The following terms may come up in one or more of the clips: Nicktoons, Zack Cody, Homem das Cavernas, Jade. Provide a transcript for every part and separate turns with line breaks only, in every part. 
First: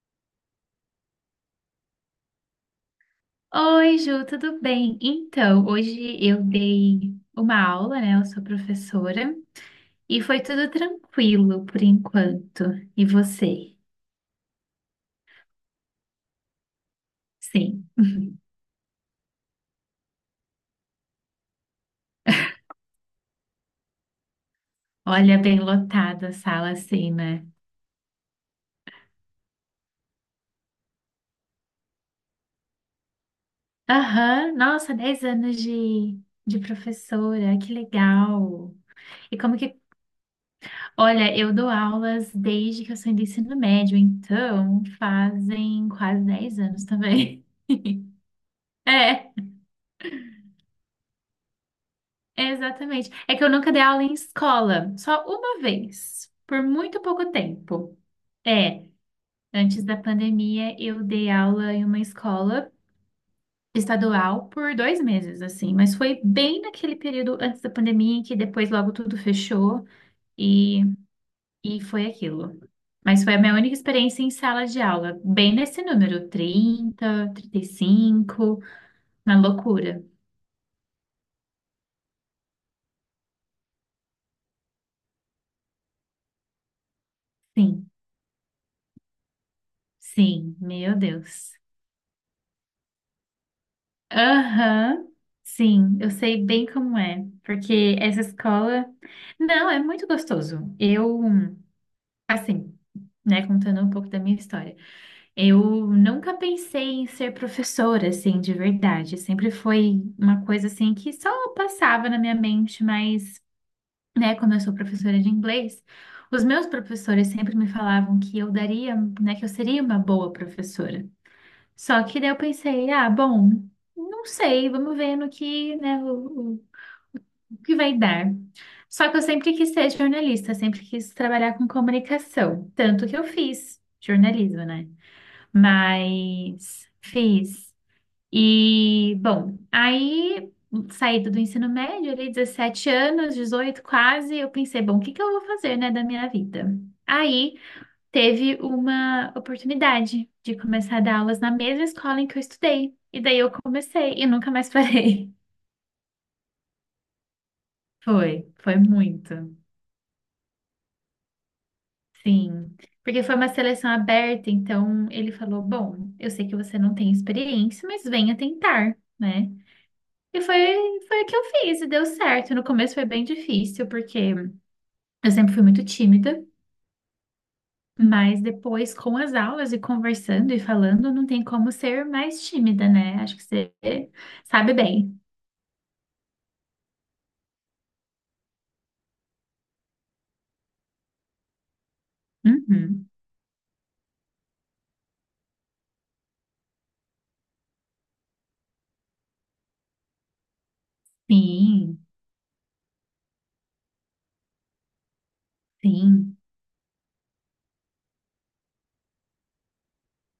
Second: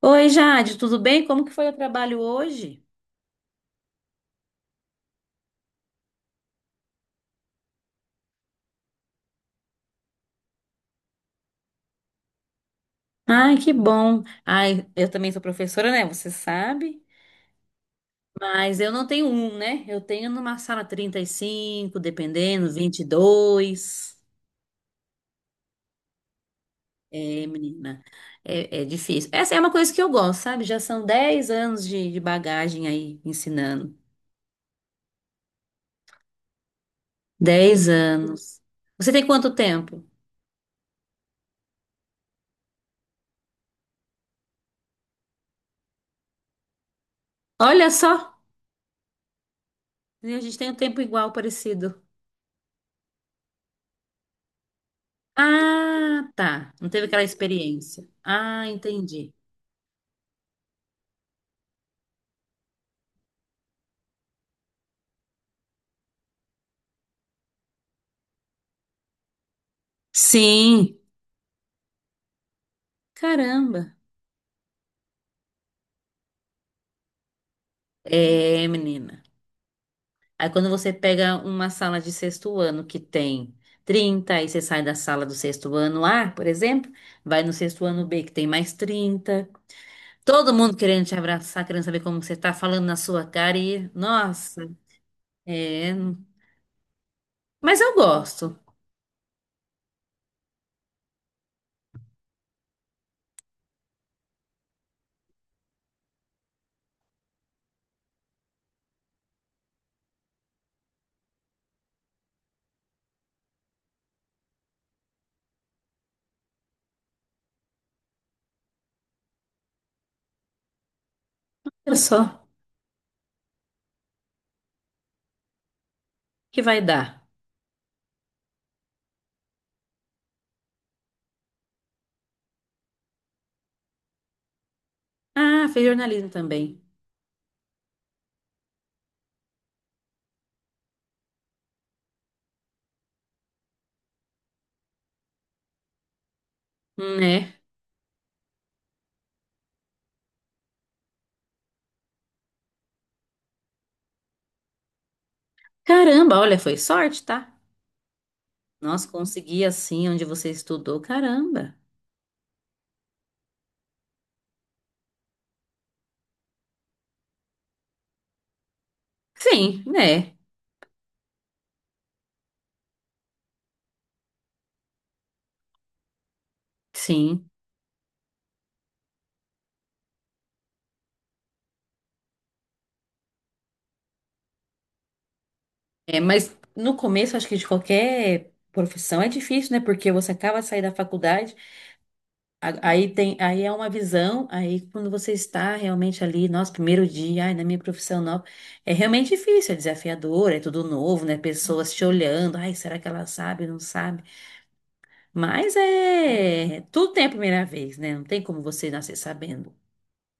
Oi, Jade, tudo bem? Como que foi o trabalho hoje?
Oi, Ju, tudo bem? Então, hoje eu dei uma aula, né? Eu sou professora e foi tudo tranquilo por enquanto. E
Ai, que
você?
bom. Ai, eu também sou professora, né? Você sabe.
Sim.
Mas eu não tenho um, né? Eu tenho numa sala 35, dependendo, 22.
Olha, bem lotada a sala assim,
É,
né?
menina, é difícil. Essa é uma coisa que eu gosto, sabe? Já são 10 anos de bagagem aí ensinando.
Aham, nossa, 10 anos de professora, que
10 anos.
legal.
Você tem
E
quanto
como que.
tempo?
Olha, eu dou aulas desde que eu saí do ensino médio, então fazem quase 10 anos também.
Olha só,
É.
a gente tem um tempo igual, parecido.
Exatamente. É que eu nunca dei aula em escola, só uma
Ah,
vez, por
tá. Não
muito
teve aquela
pouco tempo.
experiência. Ah,
É,
entendi.
antes da pandemia eu dei aula em uma escola estadual por 2 meses, assim, mas foi bem naquele período antes da pandemia, em que depois logo tudo fechou e,
Sim.
e foi aquilo. Mas foi a minha única
Caramba.
experiência em sala de aula, bem nesse número, 30, 35,
É, menina.
na loucura.
Aí quando você pega uma sala de sexto ano que tem 30, aí você sai da sala do sexto ano A, por exemplo, vai no sexto
Sim,
ano B que tem mais 30. Todo
sim,
mundo
meu
querendo te
Deus.
abraçar, querendo saber como você tá falando na sua cara e, nossa,
Aham,
é.
sim, eu sei bem como é,
Mas eu
porque essa
gosto.
escola, não, é muito gostoso. Eu, assim, né, contando um pouco da minha história, eu nunca pensei em ser professora, assim, de verdade. Sempre foi uma coisa, assim, que só passava na minha mente, mas, né, como eu sou professora de inglês, os meus professores sempre me falavam que eu daria, né, que eu seria uma boa professora.
Olha
Só que daí eu
só,
pensei, ah, bom, não sei, vamos ver no que, né,
que vai dar.
o que vai dar. Só que eu sempre quis ser jornalista, sempre quis trabalhar com comunicação, tanto que eu fiz jornalismo, né?
Ah, fez jornalismo também.
Mas fiz. E, bom, aí saída do ensino médio, ali 17 anos, 18 quase, eu pensei, bom, o que que eu vou fazer, né, da minha vida?
Né?
Aí teve uma oportunidade de começar a dar aulas na mesma escola em que eu estudei. E daí eu comecei e nunca mais parei.
Caramba, olha, foi sorte, tá?
Foi, foi
Nossa,
muito.
consegui assim onde você estudou, caramba.
Sim. Porque foi uma seleção aberta, então ele falou: Bom, eu sei que você não tem experiência, mas venha tentar, né?
Sim, né?
E foi, foi o que eu fiz e deu certo. No começo foi bem difícil, porque eu sempre fui muito tímida,
Sim.
mas depois, com as aulas e conversando e falando, não tem como ser mais tímida, né? Acho que você sabe bem.
É, mas no começo, acho que de qualquer profissão é difícil, né? Porque você acaba de sair da faculdade,
Uhum.
aí tem, aí é uma visão, aí quando você está realmente ali, nosso primeiro dia, ai, na minha profissão nova, é realmente difícil, é desafiador, é tudo novo, né? Pessoas
Sim,
te olhando, ai, será que ela sabe, não sabe? Mas
sim,
é, tudo tem a primeira vez, né? Não tem como você nascer sabendo.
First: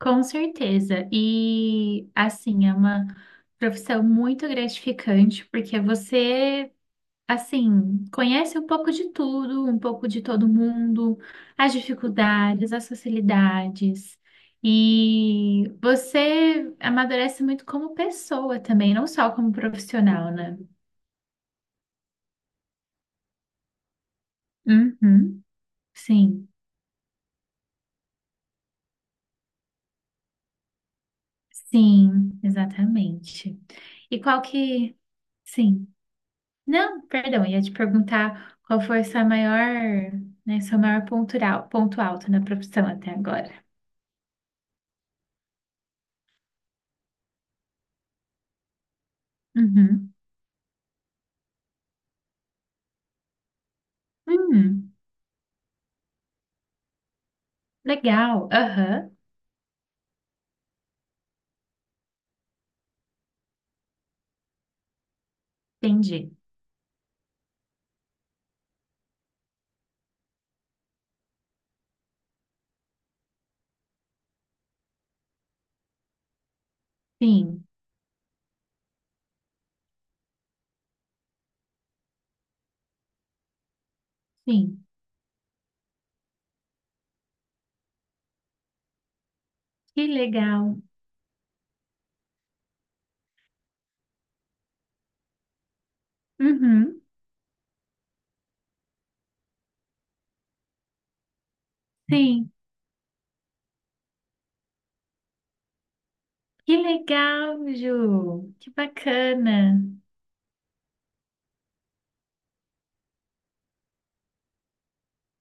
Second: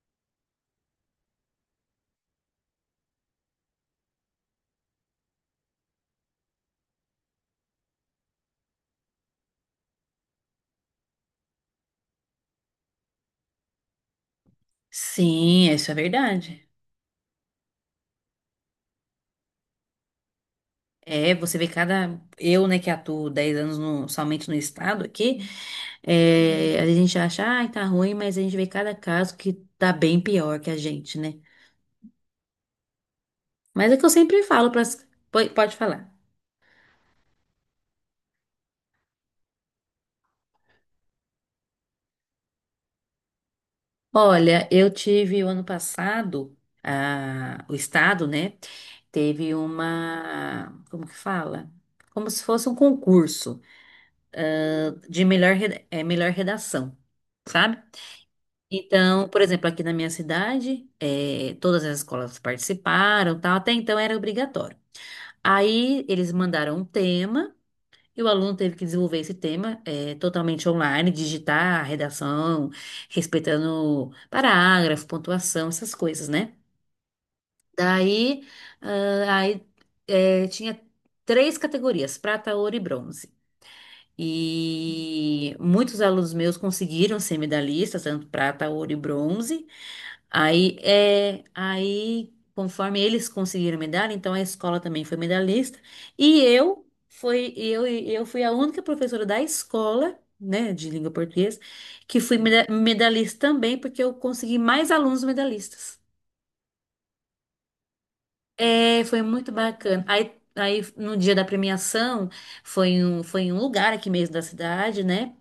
com certeza. E assim, é uma profissão muito gratificante, porque você, assim, conhece um pouco de tudo, um pouco de todo mundo, as dificuldades, as facilidades. E
Sim, isso é verdade.
você amadurece muito como pessoa também, não só como profissional, né?
É, você vê cada. Eu, né, que atuo 10 anos somente no estado aqui,
Uhum. Sim,
a gente acha, ai, tá ruim, mas a gente vê cada caso que tá bem pior que a gente, né?
sim, exatamente.
Mas é que eu
E qual
sempre falo para.
que.
Pode
Sim.
falar.
Não, perdão, ia te perguntar qual foi sua maior, né, seu maior ponto, ponto alto na profissão até agora.
Olha, eu tive o ano passado, a, o estado, né, teve
Uhum.
uma. Como que fala? Como se fosse um concurso
Hum,
de melhor, melhor redação, sabe?
legal. Aham,
Então, por exemplo, aqui na minha cidade, todas as escolas participaram, tal, até então era obrigatório. Aí
entendi.
eles mandaram um tema e o aluno teve que desenvolver esse tema, totalmente online, digitar a redação, respeitando parágrafo, pontuação, essas coisas, né?
Sim,
Daí, ah, aí, tinha três categorias, prata, ouro e bronze.
sim.
E muitos alunos meus conseguiram ser medalhistas, tanto prata, ouro e bronze.
Que legal.
Aí, conforme eles conseguiram medalha, então a escola também foi medalhista. E eu
Uhum,
fui, eu, eu fui a única professora da escola, né, de língua portuguesa, que fui
sim.
medalhista também, porque eu consegui mais alunos medalhistas.
Que legal, Ju. Que
É, foi muito
bacana.
bacana. Aí, no dia da premiação, foi em um lugar aqui mesmo da cidade, né?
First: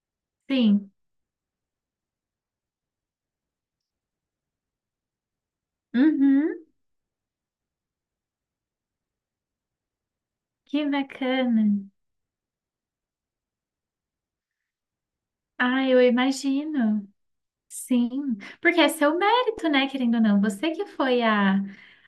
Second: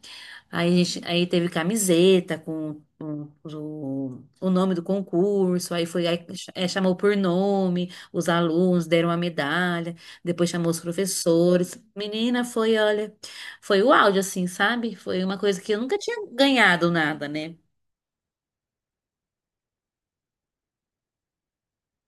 Aí, a
Sim.
gente, aí teve camiseta com o nome do concurso, aí foi, aí,
Uhum,
chamou por nome, os alunos deram a medalha, depois chamou os
que bacana.
professores. Menina, foi, olha, foi o áudio, assim, sabe? Foi uma coisa que eu
Ah,
nunca
eu
tinha ganhado
imagino.
nada, né?
Sim, porque é seu mérito, né, querendo ou não. Você que foi a,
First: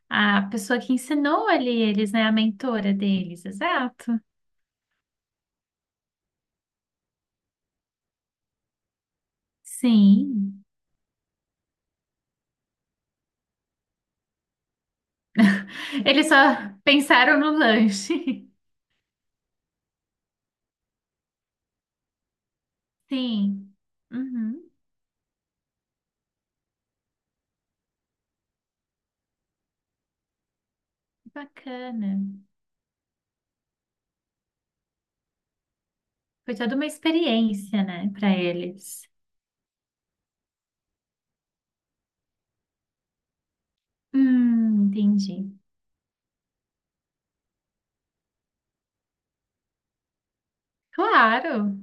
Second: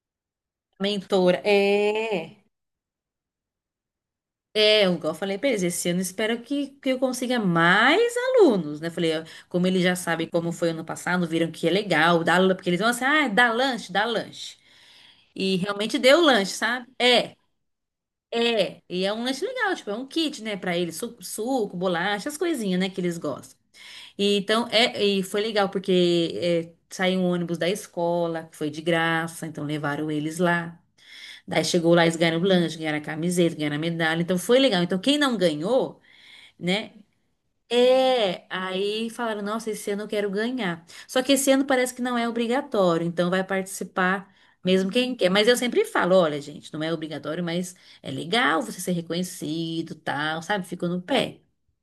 a pessoa que
Mentora,
ensinou ali eles, né, a
é.
mentora deles, exato.
É, igual eu falei pra eles, esse ano espero que eu consiga mais alunos, né? Falei, ó, como eles já sabem como
Sim.
foi ano passado, viram que é legal, dá, porque eles vão assim, ah, dá lanche, dá lanche. E realmente deu
Eles só
lanche, sabe? É,
pensaram no lanche.
é. E é um lanche legal, tipo, é um kit, né, pra eles, suco, bolacha, as coisinhas, né, que eles gostam.
Sim.
E então,
Uhum.
é, e foi legal, porque saiu um ônibus da escola, que foi de graça, então levaram eles lá. Daí chegou lá, eles
Bacana.
ganharam o lanche, ganharam a camiseta, ganharam a medalha. Então foi legal. Então quem não ganhou,
Foi toda uma
né?
experiência, né, para
É,
eles.
aí falaram, nossa, esse ano eu quero ganhar. Só que esse ano parece que não é obrigatório, então vai participar mesmo quem quer. Mas eu
Entendi.
sempre falo, olha, gente, não é obrigatório, mas é legal você ser reconhecido, tal, sabe? Ficou no pé.
Claro.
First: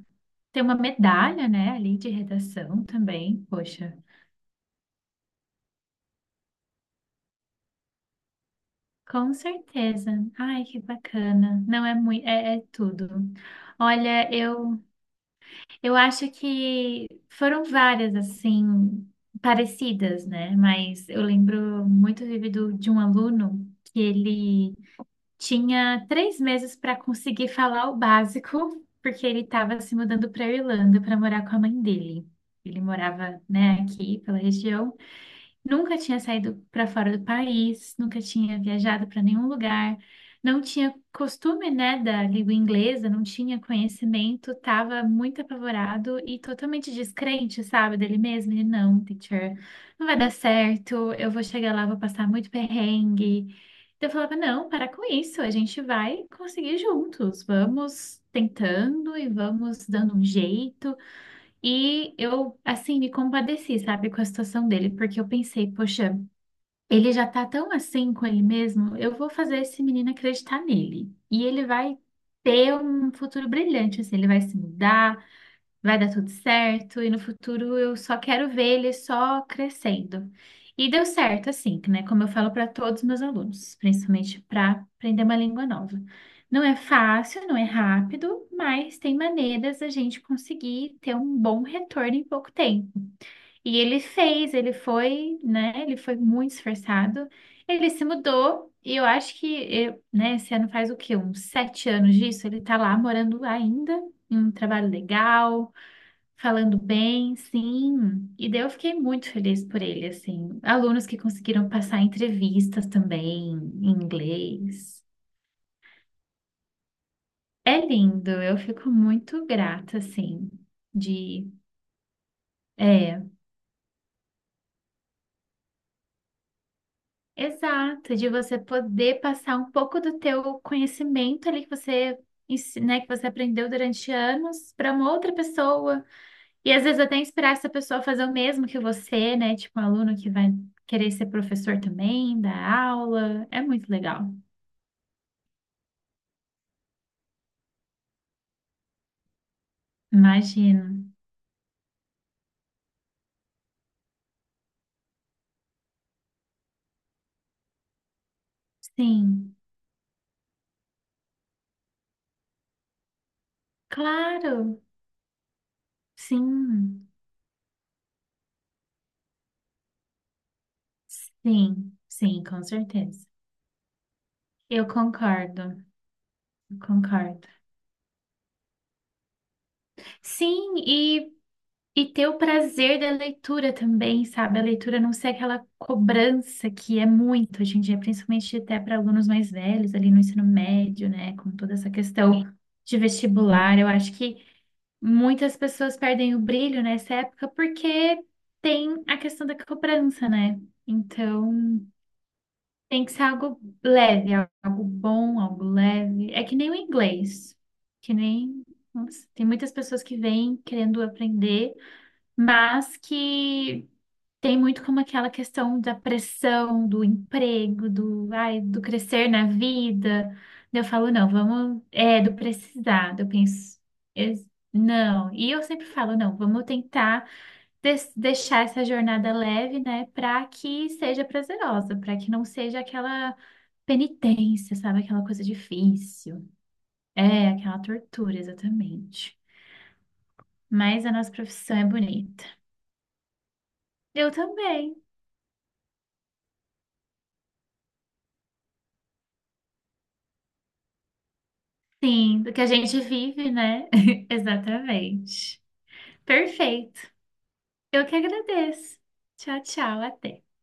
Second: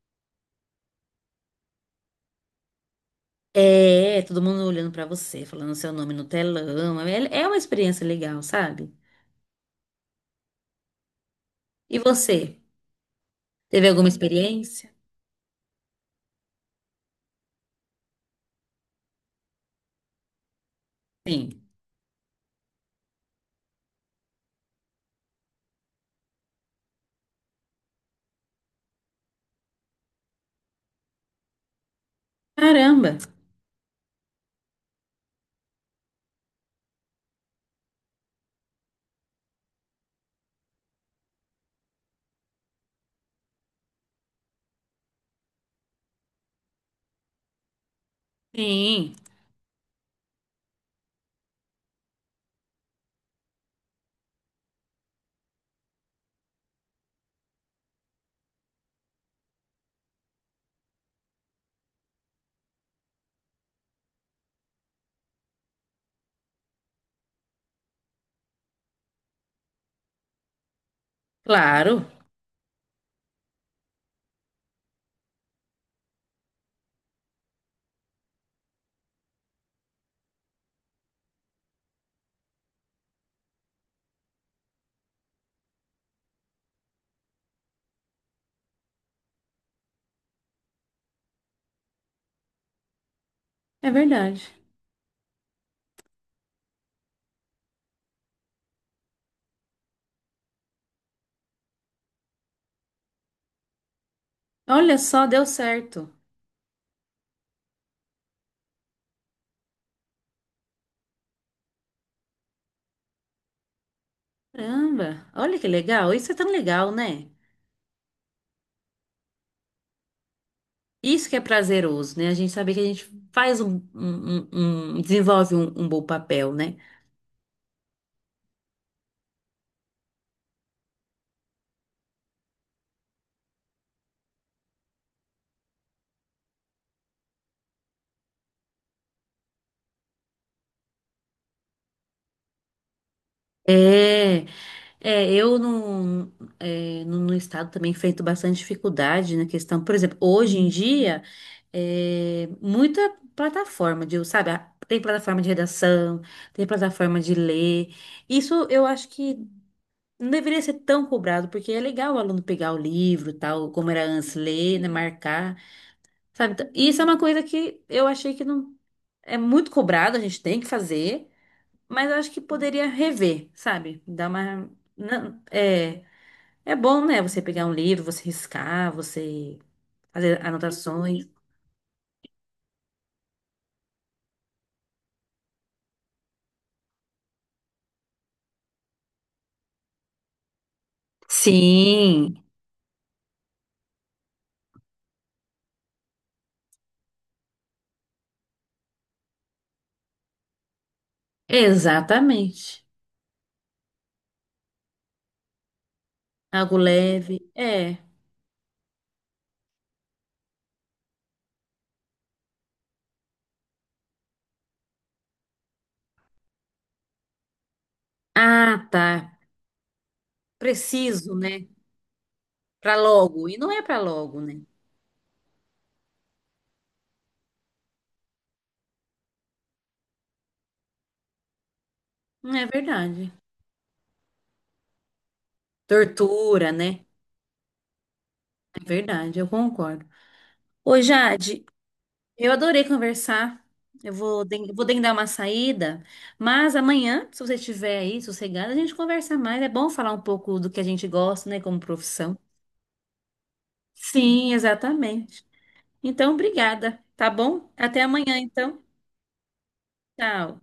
Tem uma medalha, né, ali de redação também. Poxa.
É, todo mundo olhando pra você, falando seu nome no telão. É, é uma experiência legal, sabe?
Com certeza. Ai, que bacana. Não é
E
muito, é,
você?
é tudo.
Teve alguma
Olha, eu
experiência?
eu acho que foram várias assim parecidas, né? Mas eu
Sim.
lembro muito vívido de um aluno que ele tinha 3 meses para conseguir falar o básico, porque ele estava se mudando para a Irlanda para morar com a mãe dele. Ele
Caramba.
morava, né, aqui pela região. Nunca tinha saído para fora do país, nunca tinha viajado para nenhum lugar, não tinha costume, né, da língua inglesa, não tinha conhecimento, estava muito apavorado e totalmente descrente, sabe, dele mesmo. Ele, não,
Sim.
teacher, não vai dar certo, eu vou chegar lá, vou passar muito perrengue. Então eu falava, não, para com isso, a gente vai conseguir juntos, vamos tentando e vamos dando um jeito. E eu, assim, me compadeci, sabe, com a situação dele, porque eu pensei, poxa. Ele já tá tão assim com ele mesmo, eu vou fazer esse menino acreditar nele. E ele vai
Claro,
ter um futuro brilhante, assim, ele vai se mudar, vai dar tudo certo, e no futuro eu só quero ver ele só crescendo. E deu certo, assim, né? Como eu falo para todos os meus alunos, principalmente para aprender uma língua nova. Não é fácil, não é rápido, mas tem maneiras da gente conseguir ter um bom retorno em pouco tempo. E
é
ele
verdade.
fez, ele foi, né? Ele foi muito esforçado. Ele se mudou e eu acho que, né? Esse ano faz o quê? Uns 7 anos disso. Ele tá lá morando ainda, em um trabalho
Olha só, deu
legal,
certo.
falando bem, sim. E daí eu fiquei muito feliz por ele, assim. Alunos que conseguiram passar entrevistas também em inglês.
Caramba, olha que legal. Isso é tão legal, né?
É lindo, eu fico muito grata, assim,
Isso que é
de.
prazeroso, né? A gente saber que a gente
É
faz um, desenvolve um bom papel, né?
Exato, de você poder passar um pouco do teu conhecimento ali que você, né, que você aprendeu durante anos para uma outra pessoa. E às vezes até inspirar essa pessoa a fazer o mesmo que você, né? Tipo um aluno que vai querer ser professor também, dar aula. É muito legal.
É, é eu no estado também enfrento bastante dificuldade na questão. Por exemplo, hoje em
Imagino.
dia, muita plataforma de, sabe, tem plataforma de redação, tem plataforma de ler. Isso eu acho que
Sim,
não deveria ser tão cobrado, porque é legal o aluno pegar o livro, tal, como era antes, ler,
claro.
né, marcar, sabe? Então, isso é
Sim,
uma coisa que eu achei que não é muito cobrado, a gente tem que fazer,
sim,
mas eu acho que
sim, com
poderia
certeza.
rever, sabe? Dar uma.
Eu
Não,
concordo,
é
eu
bom, né, você
concordo.
pegar um livro, você riscar, você fazer
Sim,
anotações.
e ter o prazer da leitura também, sabe? A leitura não ser aquela cobrança que é muito hoje em dia, principalmente até para alunos mais velhos, ali no ensino médio, né? Com toda essa
Sim,
questão de vestibular. Eu acho que muitas pessoas perdem o brilho nessa época porque tem a questão da cobrança, né? Então,
exatamente.
tem que ser algo leve, algo bom, algo leve. É que nem o
Algo leve.
inglês,
É.
que nem. Nossa, tem muitas pessoas que vêm querendo aprender mas que tem muito como aquela questão da pressão, do emprego, do, ai, do
Ah, tá.
crescer na vida. Daí eu falo, não,
Preciso, né?
vamos, é, do
Pra
precisado. Eu
logo. E não
penso,
é pra logo,
es-
né?
não. E eu sempre falo, não, vamos tentar deixar essa jornada leve, né, para que seja prazerosa, para que não
Não é
seja
verdade.
aquela penitência, sabe, aquela coisa difícil.
Tortura, né?
É, aquela tortura,
É verdade,
exatamente.
eu concordo. Ô,
Mas a nossa
Jade,
profissão é bonita.
eu adorei conversar. Eu
Eu
vou, vou
também.
dar uma saída, mas amanhã, se você estiver aí sossegada, a gente conversa mais. É bom falar um pouco do que a gente gosta, né, como profissão.
Sim, do que a gente vive, né?
Sim, exatamente.
Exatamente.
Então,
Perfeito.
obrigada, tá bom? Até
Eu que
amanhã, então.
agradeço. Tchau, tchau, até.
Tchau.